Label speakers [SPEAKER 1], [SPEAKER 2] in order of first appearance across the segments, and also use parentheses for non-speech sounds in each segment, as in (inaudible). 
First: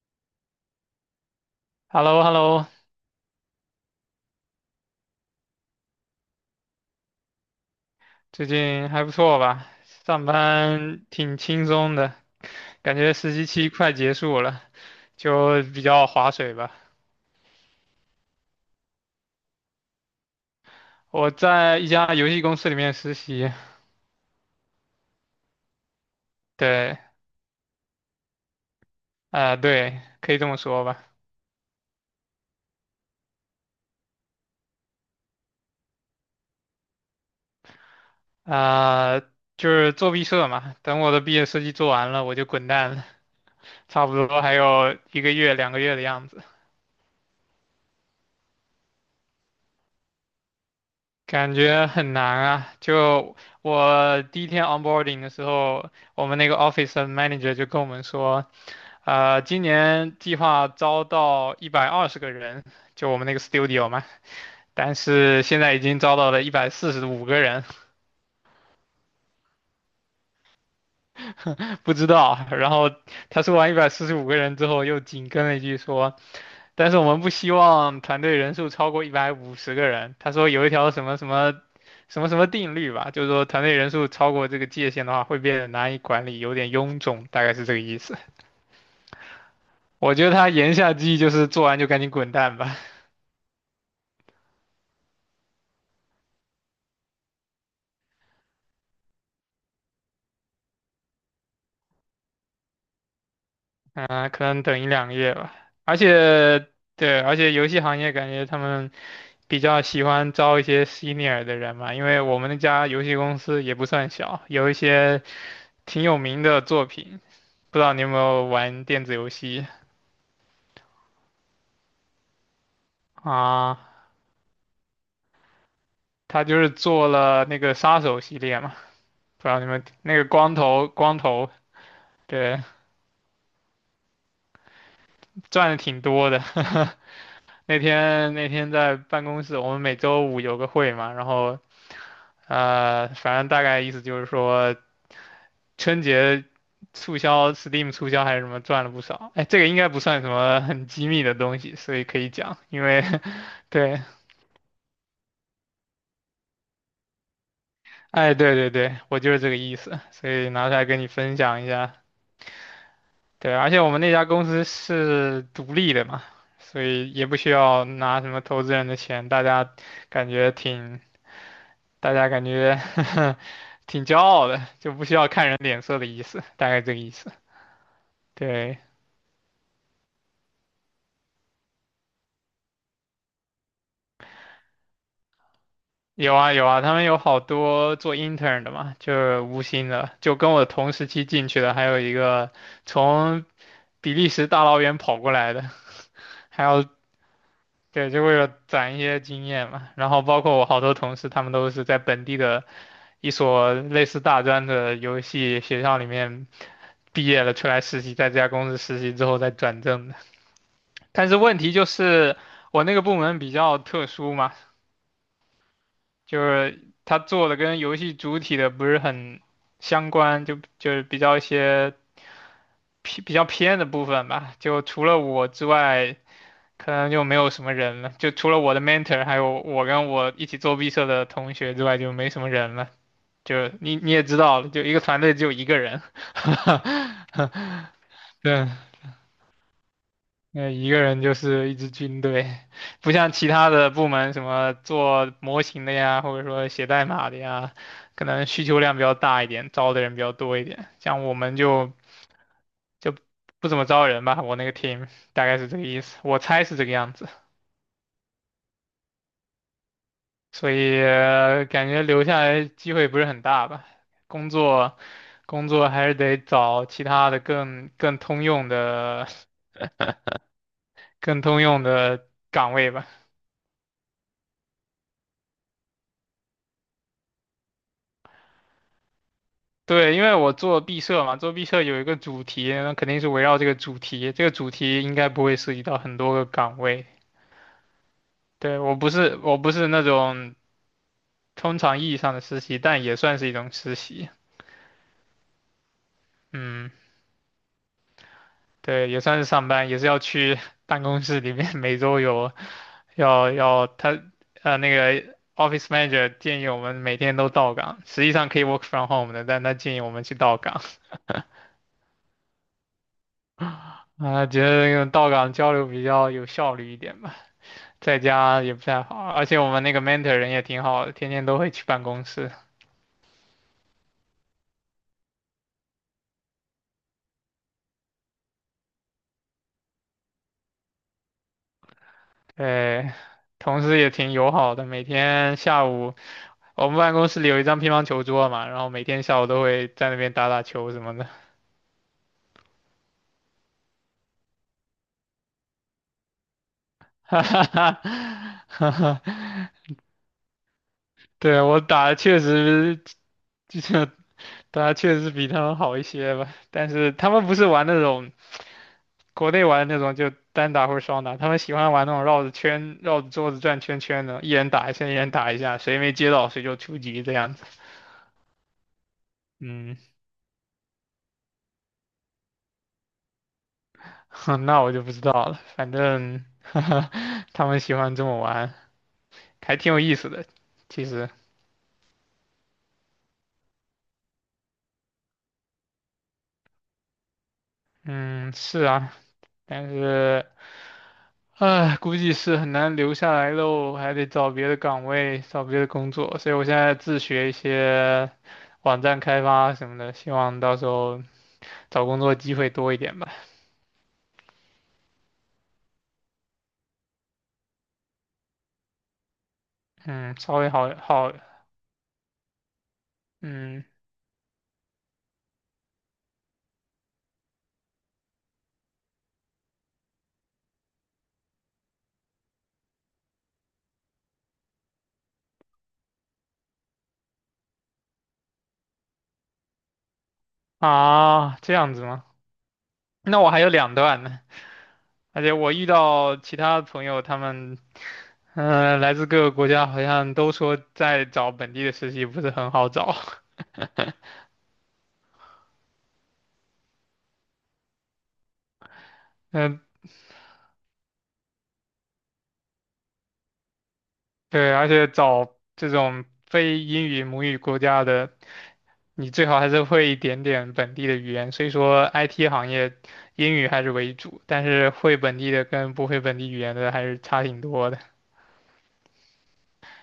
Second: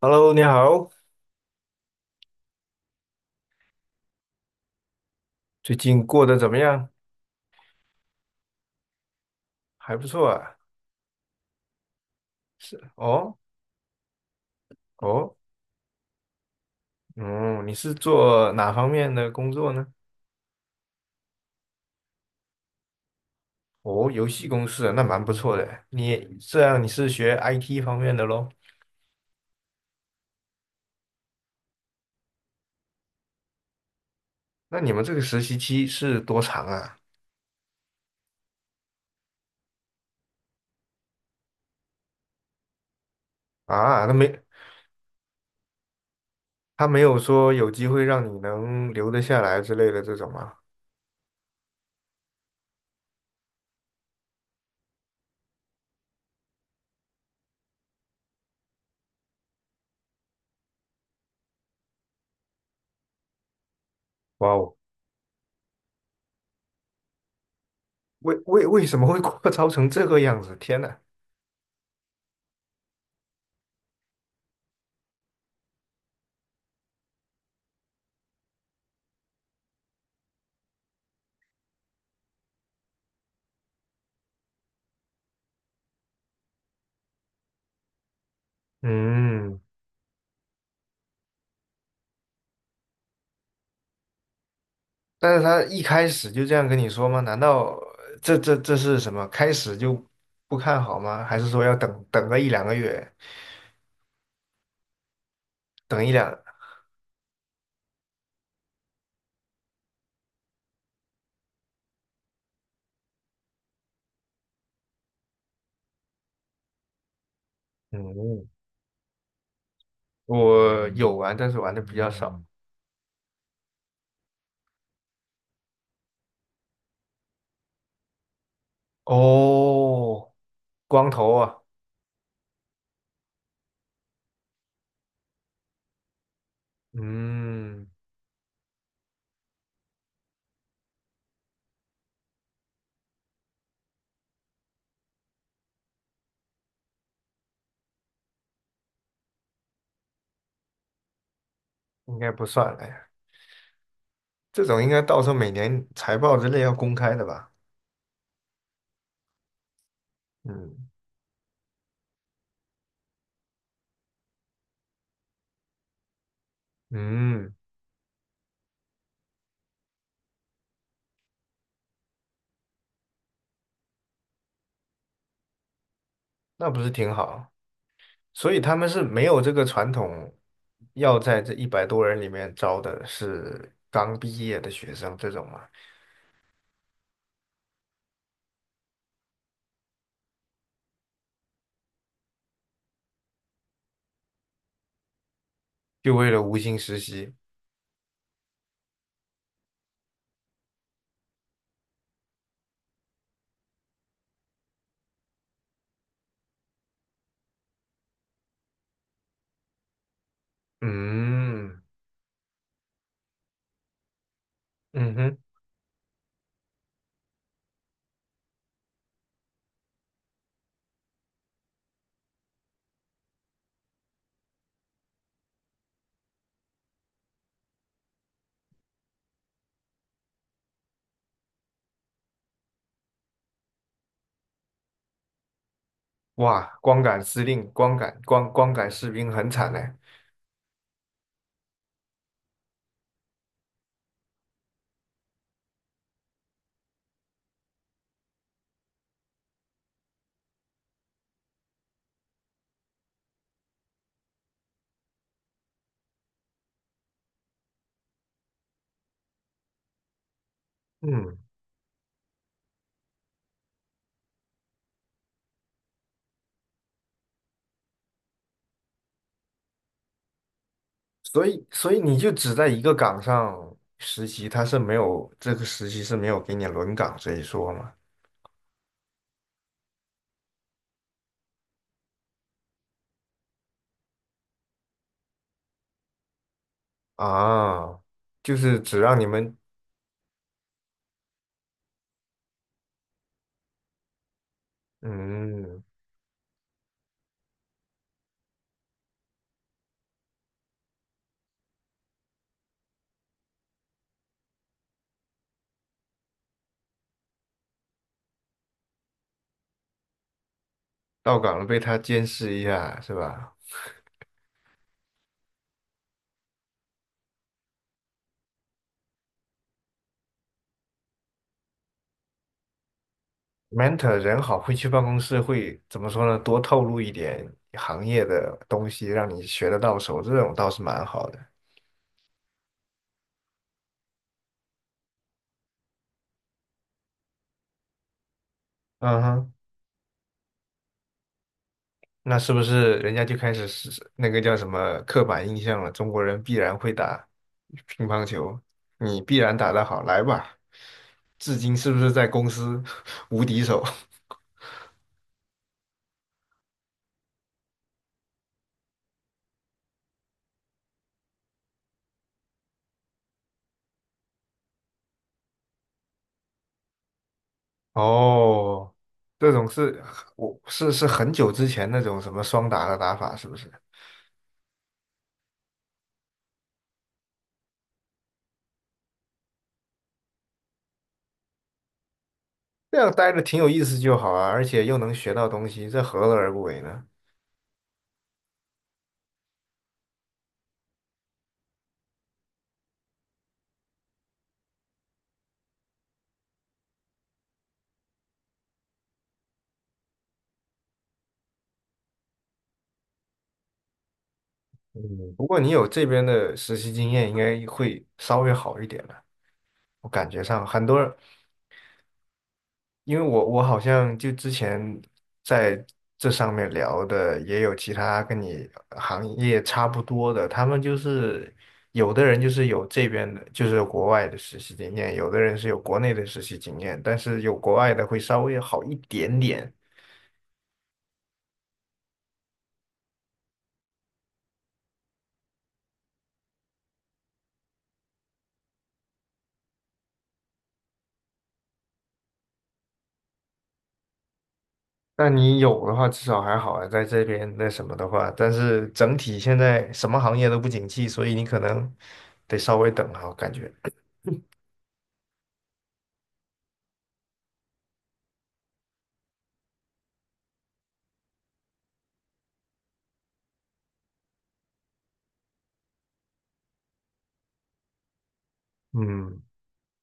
[SPEAKER 1] Hello，你好，
[SPEAKER 2] h e l l o h e l l o
[SPEAKER 1] 最近过得怎么样？
[SPEAKER 2] 最近还不错吧？
[SPEAKER 1] 还不
[SPEAKER 2] 上
[SPEAKER 1] 错啊。
[SPEAKER 2] 班挺轻松的，
[SPEAKER 1] 是
[SPEAKER 2] 感觉实
[SPEAKER 1] 哦
[SPEAKER 2] 习期快结束了，
[SPEAKER 1] 哦，
[SPEAKER 2] 就比较划水吧。
[SPEAKER 1] 嗯，你是做哪方面的工作呢？
[SPEAKER 2] 我在一家游戏公司里面实习，
[SPEAKER 1] 哦，游戏公司啊，那蛮不错的。你这样你
[SPEAKER 2] 对，
[SPEAKER 1] 是学 IT 方面的咯？
[SPEAKER 2] 对，可以这么说吧，
[SPEAKER 1] 那你们这个实习期是多长啊？
[SPEAKER 2] 啊、就是做毕设嘛。等我的毕业设计做完了，我就滚蛋了，
[SPEAKER 1] 啊，
[SPEAKER 2] 差
[SPEAKER 1] 那
[SPEAKER 2] 不
[SPEAKER 1] 没，
[SPEAKER 2] 多还有1个月、2个月的样子，
[SPEAKER 1] 他没有说有机会让你能留得下来之类的这种吗？
[SPEAKER 2] 感觉很难啊。就我第一天 onboarding 的时候，我们那个 office 的 manager 就跟我们说。今年计划招到120个人，就我们那个 studio 嘛，
[SPEAKER 1] 哇哦，
[SPEAKER 2] 但是现在已经招到了一百四十五个人，
[SPEAKER 1] 为什么会 (laughs) 扩招成这个样子？天呐！
[SPEAKER 2] (laughs) 不知道。然后他说完一百四十五个人之后，又紧跟了一句说，但是我们不希望团队人数超过150个人。他说有一条什么什么什么什么定律吧，就是说团队人数超过这个界限的话，会变得难以管理，有点臃肿，大概是这个意思。
[SPEAKER 1] 嗯，
[SPEAKER 2] 我觉得他言下之意就是做完就赶紧滚蛋吧。
[SPEAKER 1] 但是他一开始就这样跟你说吗？难道这是什么？开始就不看好吗？还是说要等个一两个月？
[SPEAKER 2] 可能等一两个月吧。而
[SPEAKER 1] 等一两……
[SPEAKER 2] 且，对，而且游戏行业感觉他们比较喜欢招一些 senior 的人嘛，因为我们那家游戏公司也不算小，有一些挺有名的作品。不知道你有没有
[SPEAKER 1] 嗯，
[SPEAKER 2] 玩电子游戏
[SPEAKER 1] 我有玩，但是玩的比较少。
[SPEAKER 2] 啊？他就是做了那个杀手系列嘛，不知道你们那个
[SPEAKER 1] 哦，
[SPEAKER 2] 光头
[SPEAKER 1] 光
[SPEAKER 2] 光
[SPEAKER 1] 头
[SPEAKER 2] 头，
[SPEAKER 1] 啊，
[SPEAKER 2] 对，赚的挺多的。(laughs) 那
[SPEAKER 1] 嗯，
[SPEAKER 2] 天那天在办公室，我们每周五有个会嘛，然后反正大概意思就是说。春节促销，Steam 促销还是什么赚了不少。哎，这个应该不算什么很机密的东西，所以
[SPEAKER 1] 应
[SPEAKER 2] 可
[SPEAKER 1] 该
[SPEAKER 2] 以
[SPEAKER 1] 不
[SPEAKER 2] 讲。
[SPEAKER 1] 算
[SPEAKER 2] 因
[SPEAKER 1] 了
[SPEAKER 2] 为
[SPEAKER 1] 呀。
[SPEAKER 2] (laughs)，对，
[SPEAKER 1] 这种应该到时候每年财报之类要公开的吧？
[SPEAKER 2] 哎，对对对，我就是这个意思，所以拿
[SPEAKER 1] 嗯
[SPEAKER 2] 出来跟你分享一下。对，而且我们那家公司是独立的嘛，所以也不需
[SPEAKER 1] 嗯，
[SPEAKER 2] 要拿什么投资人的钱，感觉挺，大家感觉 (laughs) 挺骄傲的，就不需要看人脸色的意思，大
[SPEAKER 1] 那
[SPEAKER 2] 概
[SPEAKER 1] 不是
[SPEAKER 2] 这个意
[SPEAKER 1] 挺
[SPEAKER 2] 思。
[SPEAKER 1] 好。所以他
[SPEAKER 2] 对，
[SPEAKER 1] 们是没有这个传统，要在这100多人里面招的是刚毕业的学生这种嘛，
[SPEAKER 2] 有啊有啊，他们有好多做 intern 的嘛，就是无薪的，就跟我同时期进去的，还有一个从比利时大老远跑过来的，
[SPEAKER 1] 就为了无
[SPEAKER 2] 还
[SPEAKER 1] 薪
[SPEAKER 2] 有
[SPEAKER 1] 实习。
[SPEAKER 2] 对，就为了攒一些经验嘛。然后包括我好多同事，他们都是在本地的一所类似大专的游戏学校里面毕业了，出来实习，在这家公司实习之后再转正的。但是问题
[SPEAKER 1] 嗯
[SPEAKER 2] 就是我那个部门比较特殊嘛。
[SPEAKER 1] 嗯哼，
[SPEAKER 2] 就是他做的跟游戏主体的不是很相关，就是比较偏的部分吧。就除了我之外，可能就没有什么人了。就除了我的 mentor，还有我跟我一起做毕设的同学之外，就没什么人了。就你也知道了，就一个团队只有一个人。
[SPEAKER 1] 哇，光
[SPEAKER 2] (laughs)
[SPEAKER 1] 杆司令、光杆光
[SPEAKER 2] 对，
[SPEAKER 1] 光杆士兵很惨嘞。
[SPEAKER 2] 那一个人就是一支军队，(laughs) 不像其他的部门什么做模型的呀，或者说写代码的呀，可能需求量比较大一点，招的人比较多一点。像我们就就不怎么招人吧，我那个 team 大概是这个意思，我猜是这个样子，所以
[SPEAKER 1] 嗯，
[SPEAKER 2] 感觉留下来机会不是很大吧。工作工作还是得找其他的更通用的 (laughs) 更
[SPEAKER 1] 所
[SPEAKER 2] 通
[SPEAKER 1] 以
[SPEAKER 2] 用
[SPEAKER 1] 所以你
[SPEAKER 2] 的
[SPEAKER 1] 就只在
[SPEAKER 2] 岗
[SPEAKER 1] 一
[SPEAKER 2] 位
[SPEAKER 1] 个
[SPEAKER 2] 吧。
[SPEAKER 1] 岗上实习，他是没有这个实习是没有给你轮岗这一说嘛？
[SPEAKER 2] 对，因为我做毕设嘛，做毕设有一个主题，那肯定是围绕这个主题。这个主题应该不会涉及到很多个岗位。
[SPEAKER 1] 啊，就
[SPEAKER 2] 对，
[SPEAKER 1] 是只让你们，
[SPEAKER 2] 我不是那种通常意义上的实习，但也算是一种实习。
[SPEAKER 1] 嗯，
[SPEAKER 2] 嗯，对，也算是上班，也是要去 (laughs) 办公室里面，(laughs) 每周有要要他那个 office manager 建议我们每天都到岗，实际上可以 work from home 的，但他建议我们去到岗
[SPEAKER 1] 到岗了被他监视一下是吧？
[SPEAKER 2] 啊，觉得那个到岗交流比较有效率一点吧。在家也不太好，而且我们那个 mentor 人也挺好的，天天都会去办公室，
[SPEAKER 1] mentor 人好，会去办公室，会怎么说呢？多透露一点行业的东西，让你学得到手，这种倒是蛮好的。
[SPEAKER 2] 对，同事也挺友好的，每天下午我们办公室里有一张乒乓球桌嘛，然后每
[SPEAKER 1] 嗯
[SPEAKER 2] 天下午
[SPEAKER 1] 哼，
[SPEAKER 2] 都会在那边打打球什么的，
[SPEAKER 1] 那是不是人家就开始是那个叫什么刻板印象了？中国人必然会
[SPEAKER 2] (laughs)
[SPEAKER 1] 打
[SPEAKER 2] 哈哈哈，
[SPEAKER 1] 乒乓球，
[SPEAKER 2] 哈
[SPEAKER 1] 你
[SPEAKER 2] 哈，
[SPEAKER 1] 必然打得好，来吧。至
[SPEAKER 2] 对，
[SPEAKER 1] 今
[SPEAKER 2] 我
[SPEAKER 1] 是不
[SPEAKER 2] 打
[SPEAKER 1] 是
[SPEAKER 2] 的
[SPEAKER 1] 在
[SPEAKER 2] 确
[SPEAKER 1] 公司
[SPEAKER 2] 实
[SPEAKER 1] (laughs) 无敌
[SPEAKER 2] 就
[SPEAKER 1] 手？
[SPEAKER 2] 是比他们好一些吧，但是他们不是玩那种。国内玩那种就单打或者双打，他们喜欢玩那种绕着圈、绕着桌子转圈圈的，一人打一下，一人打一下，谁没接到谁就出局这样子。
[SPEAKER 1] 哦，这种
[SPEAKER 2] 嗯，
[SPEAKER 1] 是我是是很久之前那种什么双打的打法，是不是？
[SPEAKER 2] (laughs) 那我就不知道了，反正 (laughs) 他们喜欢这么玩，还挺有意思的。其实，
[SPEAKER 1] 这样待着挺有意思就好啊，而且又能学到东西，这何乐而不为呢？
[SPEAKER 2] 嗯，是啊，但是，唉，估计是很难留下来喽，还得找别的岗位，找别的工作，所以我现在自学一些网站开发什么的，希望到时候找工作机会多一点吧。
[SPEAKER 1] 嗯，不过你有这边的实习经验，应该会稍微好一点了。我感
[SPEAKER 2] 嗯，
[SPEAKER 1] 觉
[SPEAKER 2] 稍
[SPEAKER 1] 上
[SPEAKER 2] 微
[SPEAKER 1] 很多，
[SPEAKER 2] 好，
[SPEAKER 1] 因为我好
[SPEAKER 2] 嗯
[SPEAKER 1] 像就之前在这上面聊的，也有其他跟你行业差不多的，他们就是有的人就是有这边的，就是国外的实习经验，有的人是有国内的实习经验，但是有国外的会稍微好一点点。
[SPEAKER 2] 啊，这样子吗？那我还有两段呢，而且我遇到其他的朋友，他们嗯、来自各个国家，好像都说在找本地的实习不是很好找。(laughs)
[SPEAKER 1] 那你有的话至少还好啊，在这边那什么的话，但是整体现
[SPEAKER 2] 嗯，
[SPEAKER 1] 在什么行业都不景气，所以你可能得稍微等啊，我感觉。
[SPEAKER 2] 对，而且找这种非英语母语国家的，你最好还是会一点点本地的语言。所以说，IT 行业英语还是为主，但是会本地的跟不会本地语言的还是差挺多的。
[SPEAKER 1] 嗯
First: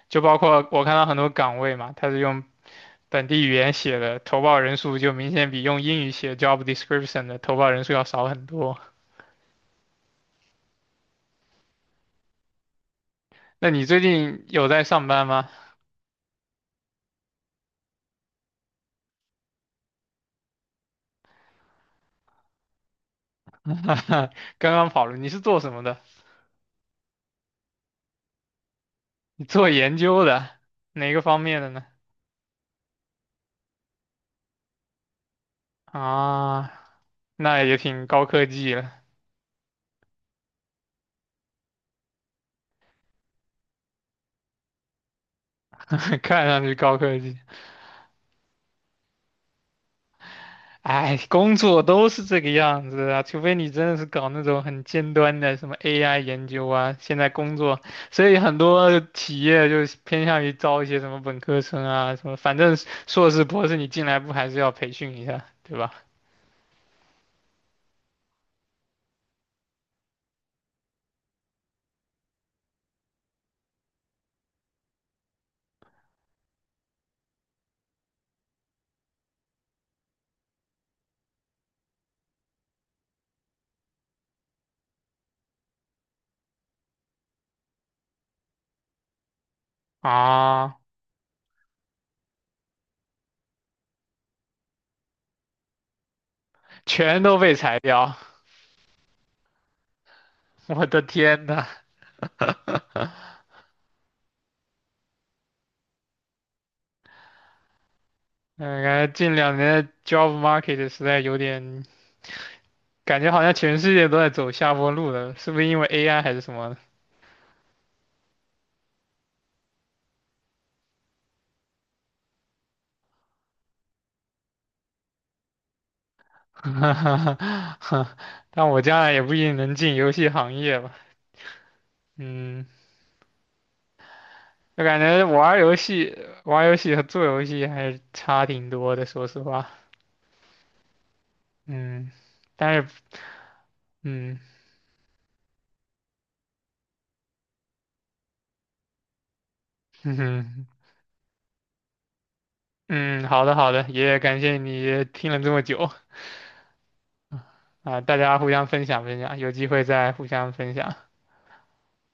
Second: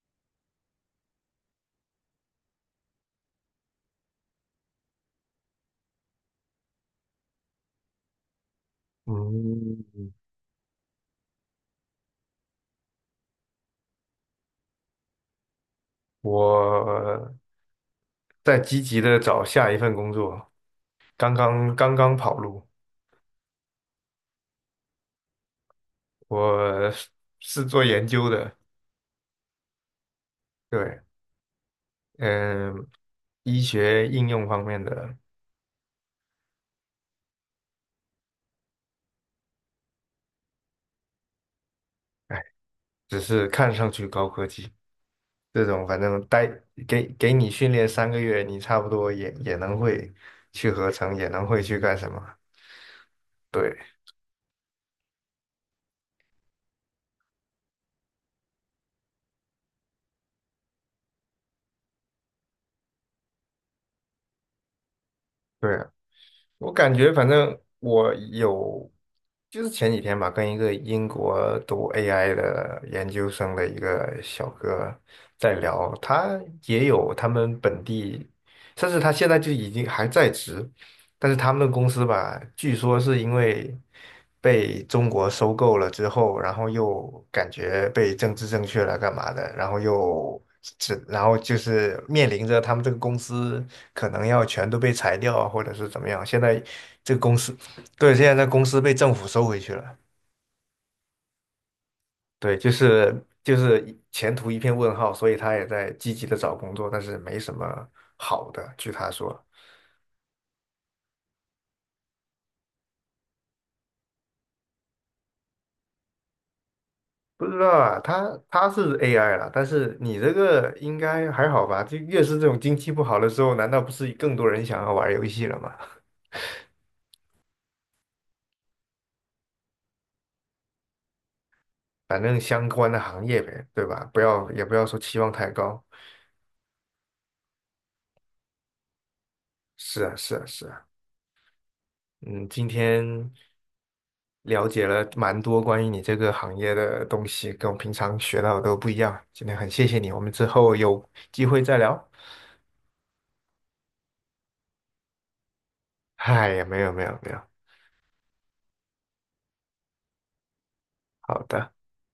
[SPEAKER 2] 就包括我看到很多岗位嘛，它是用本地语言写的，投报人数就明显比用英语写 job description 的投报人数要少很多。
[SPEAKER 1] 嗯，
[SPEAKER 2] 那你最近有在上班吗？
[SPEAKER 1] 我在积极的找下一份工作，刚刚跑路，
[SPEAKER 2] (laughs) 刚刚跑了，你是做什么的？
[SPEAKER 1] 我是做研究的，
[SPEAKER 2] 你做研究的，
[SPEAKER 1] 对，
[SPEAKER 2] 哪个方面的呢？
[SPEAKER 1] 嗯，医学应用方面的，
[SPEAKER 2] 啊，那也挺高科技了，
[SPEAKER 1] 哎，只是看上去高科技。这种反正
[SPEAKER 2] (laughs) 看
[SPEAKER 1] 待
[SPEAKER 2] 上去高
[SPEAKER 1] 给
[SPEAKER 2] 科
[SPEAKER 1] 给
[SPEAKER 2] 技。
[SPEAKER 1] 你训练3个月，你差不多也能会去合成，
[SPEAKER 2] 哎，
[SPEAKER 1] 也能
[SPEAKER 2] 工
[SPEAKER 1] 会去
[SPEAKER 2] 作
[SPEAKER 1] 干
[SPEAKER 2] 都
[SPEAKER 1] 什么。
[SPEAKER 2] 是这个样子啊，除非你
[SPEAKER 1] 对
[SPEAKER 2] 真的是搞那种很尖端的什么 AI 研究啊，现在工作，所以很多企业就是偏向于招一些什么本科生啊，什么反正硕士博士你进来不还是要培训一下，对
[SPEAKER 1] 对，
[SPEAKER 2] 吧？
[SPEAKER 1] 我感觉反正我有，就是前几天吧，跟一个英国读 AI 的研究生的一个小哥在聊，他也有他们本地，甚至他现在就已经还在职，但是他们的公司吧，据说是因为被中国收购了之后，然后又感觉被政治正确了干嘛的，然后又
[SPEAKER 2] 啊，
[SPEAKER 1] 然后就是面临着他们这个公司。可能要全都被裁掉啊，或者是怎么样。现在这个
[SPEAKER 2] 全
[SPEAKER 1] 公
[SPEAKER 2] 都
[SPEAKER 1] 司，
[SPEAKER 2] 被裁
[SPEAKER 1] 对，
[SPEAKER 2] 掉，
[SPEAKER 1] 现在这公司被政府收回去了，
[SPEAKER 2] 我的天呐，
[SPEAKER 1] 对，就是前途一片问号，所以他也在积极的找工作，但是没什么好的，
[SPEAKER 2] 嗯，
[SPEAKER 1] 据
[SPEAKER 2] 感
[SPEAKER 1] 他
[SPEAKER 2] 觉近
[SPEAKER 1] 说。
[SPEAKER 2] 两年的 job market 实在有点，感觉好像全世界都在走下坡路了，是不是因为 AI 还是什么
[SPEAKER 1] 不知道啊，他是 AI 了，但是你这个应该还好吧？就越是这种经济不好的时候，难道不是更多人想要玩游戏了吗？
[SPEAKER 2] (laughs) 哈哈哈，(laughs) 但我将来也不一定能进游戏行业吧。
[SPEAKER 1] 反正
[SPEAKER 2] 嗯，
[SPEAKER 1] 相关的行业呗，对吧？不要也不
[SPEAKER 2] 我
[SPEAKER 1] 要说
[SPEAKER 2] 感
[SPEAKER 1] 期
[SPEAKER 2] 觉
[SPEAKER 1] 望太高。
[SPEAKER 2] 玩儿游戏和做游戏还是差挺多的，说实话。
[SPEAKER 1] 是啊，是啊，是啊。
[SPEAKER 2] 嗯，
[SPEAKER 1] 嗯，今
[SPEAKER 2] 但是，
[SPEAKER 1] 天
[SPEAKER 2] 嗯，
[SPEAKER 1] 了解了蛮多关于你这个行业的东西，跟我平常学到的都不一样。今天很谢谢
[SPEAKER 2] (laughs)
[SPEAKER 1] 你，我们之
[SPEAKER 2] 嗯
[SPEAKER 1] 后有机会再聊。
[SPEAKER 2] 嗯，好的好的，也感谢你听了这么久
[SPEAKER 1] 哎呀，没有没有没有，
[SPEAKER 2] 啊，大家互相分享分享，有机会再互相分享。
[SPEAKER 1] 好的。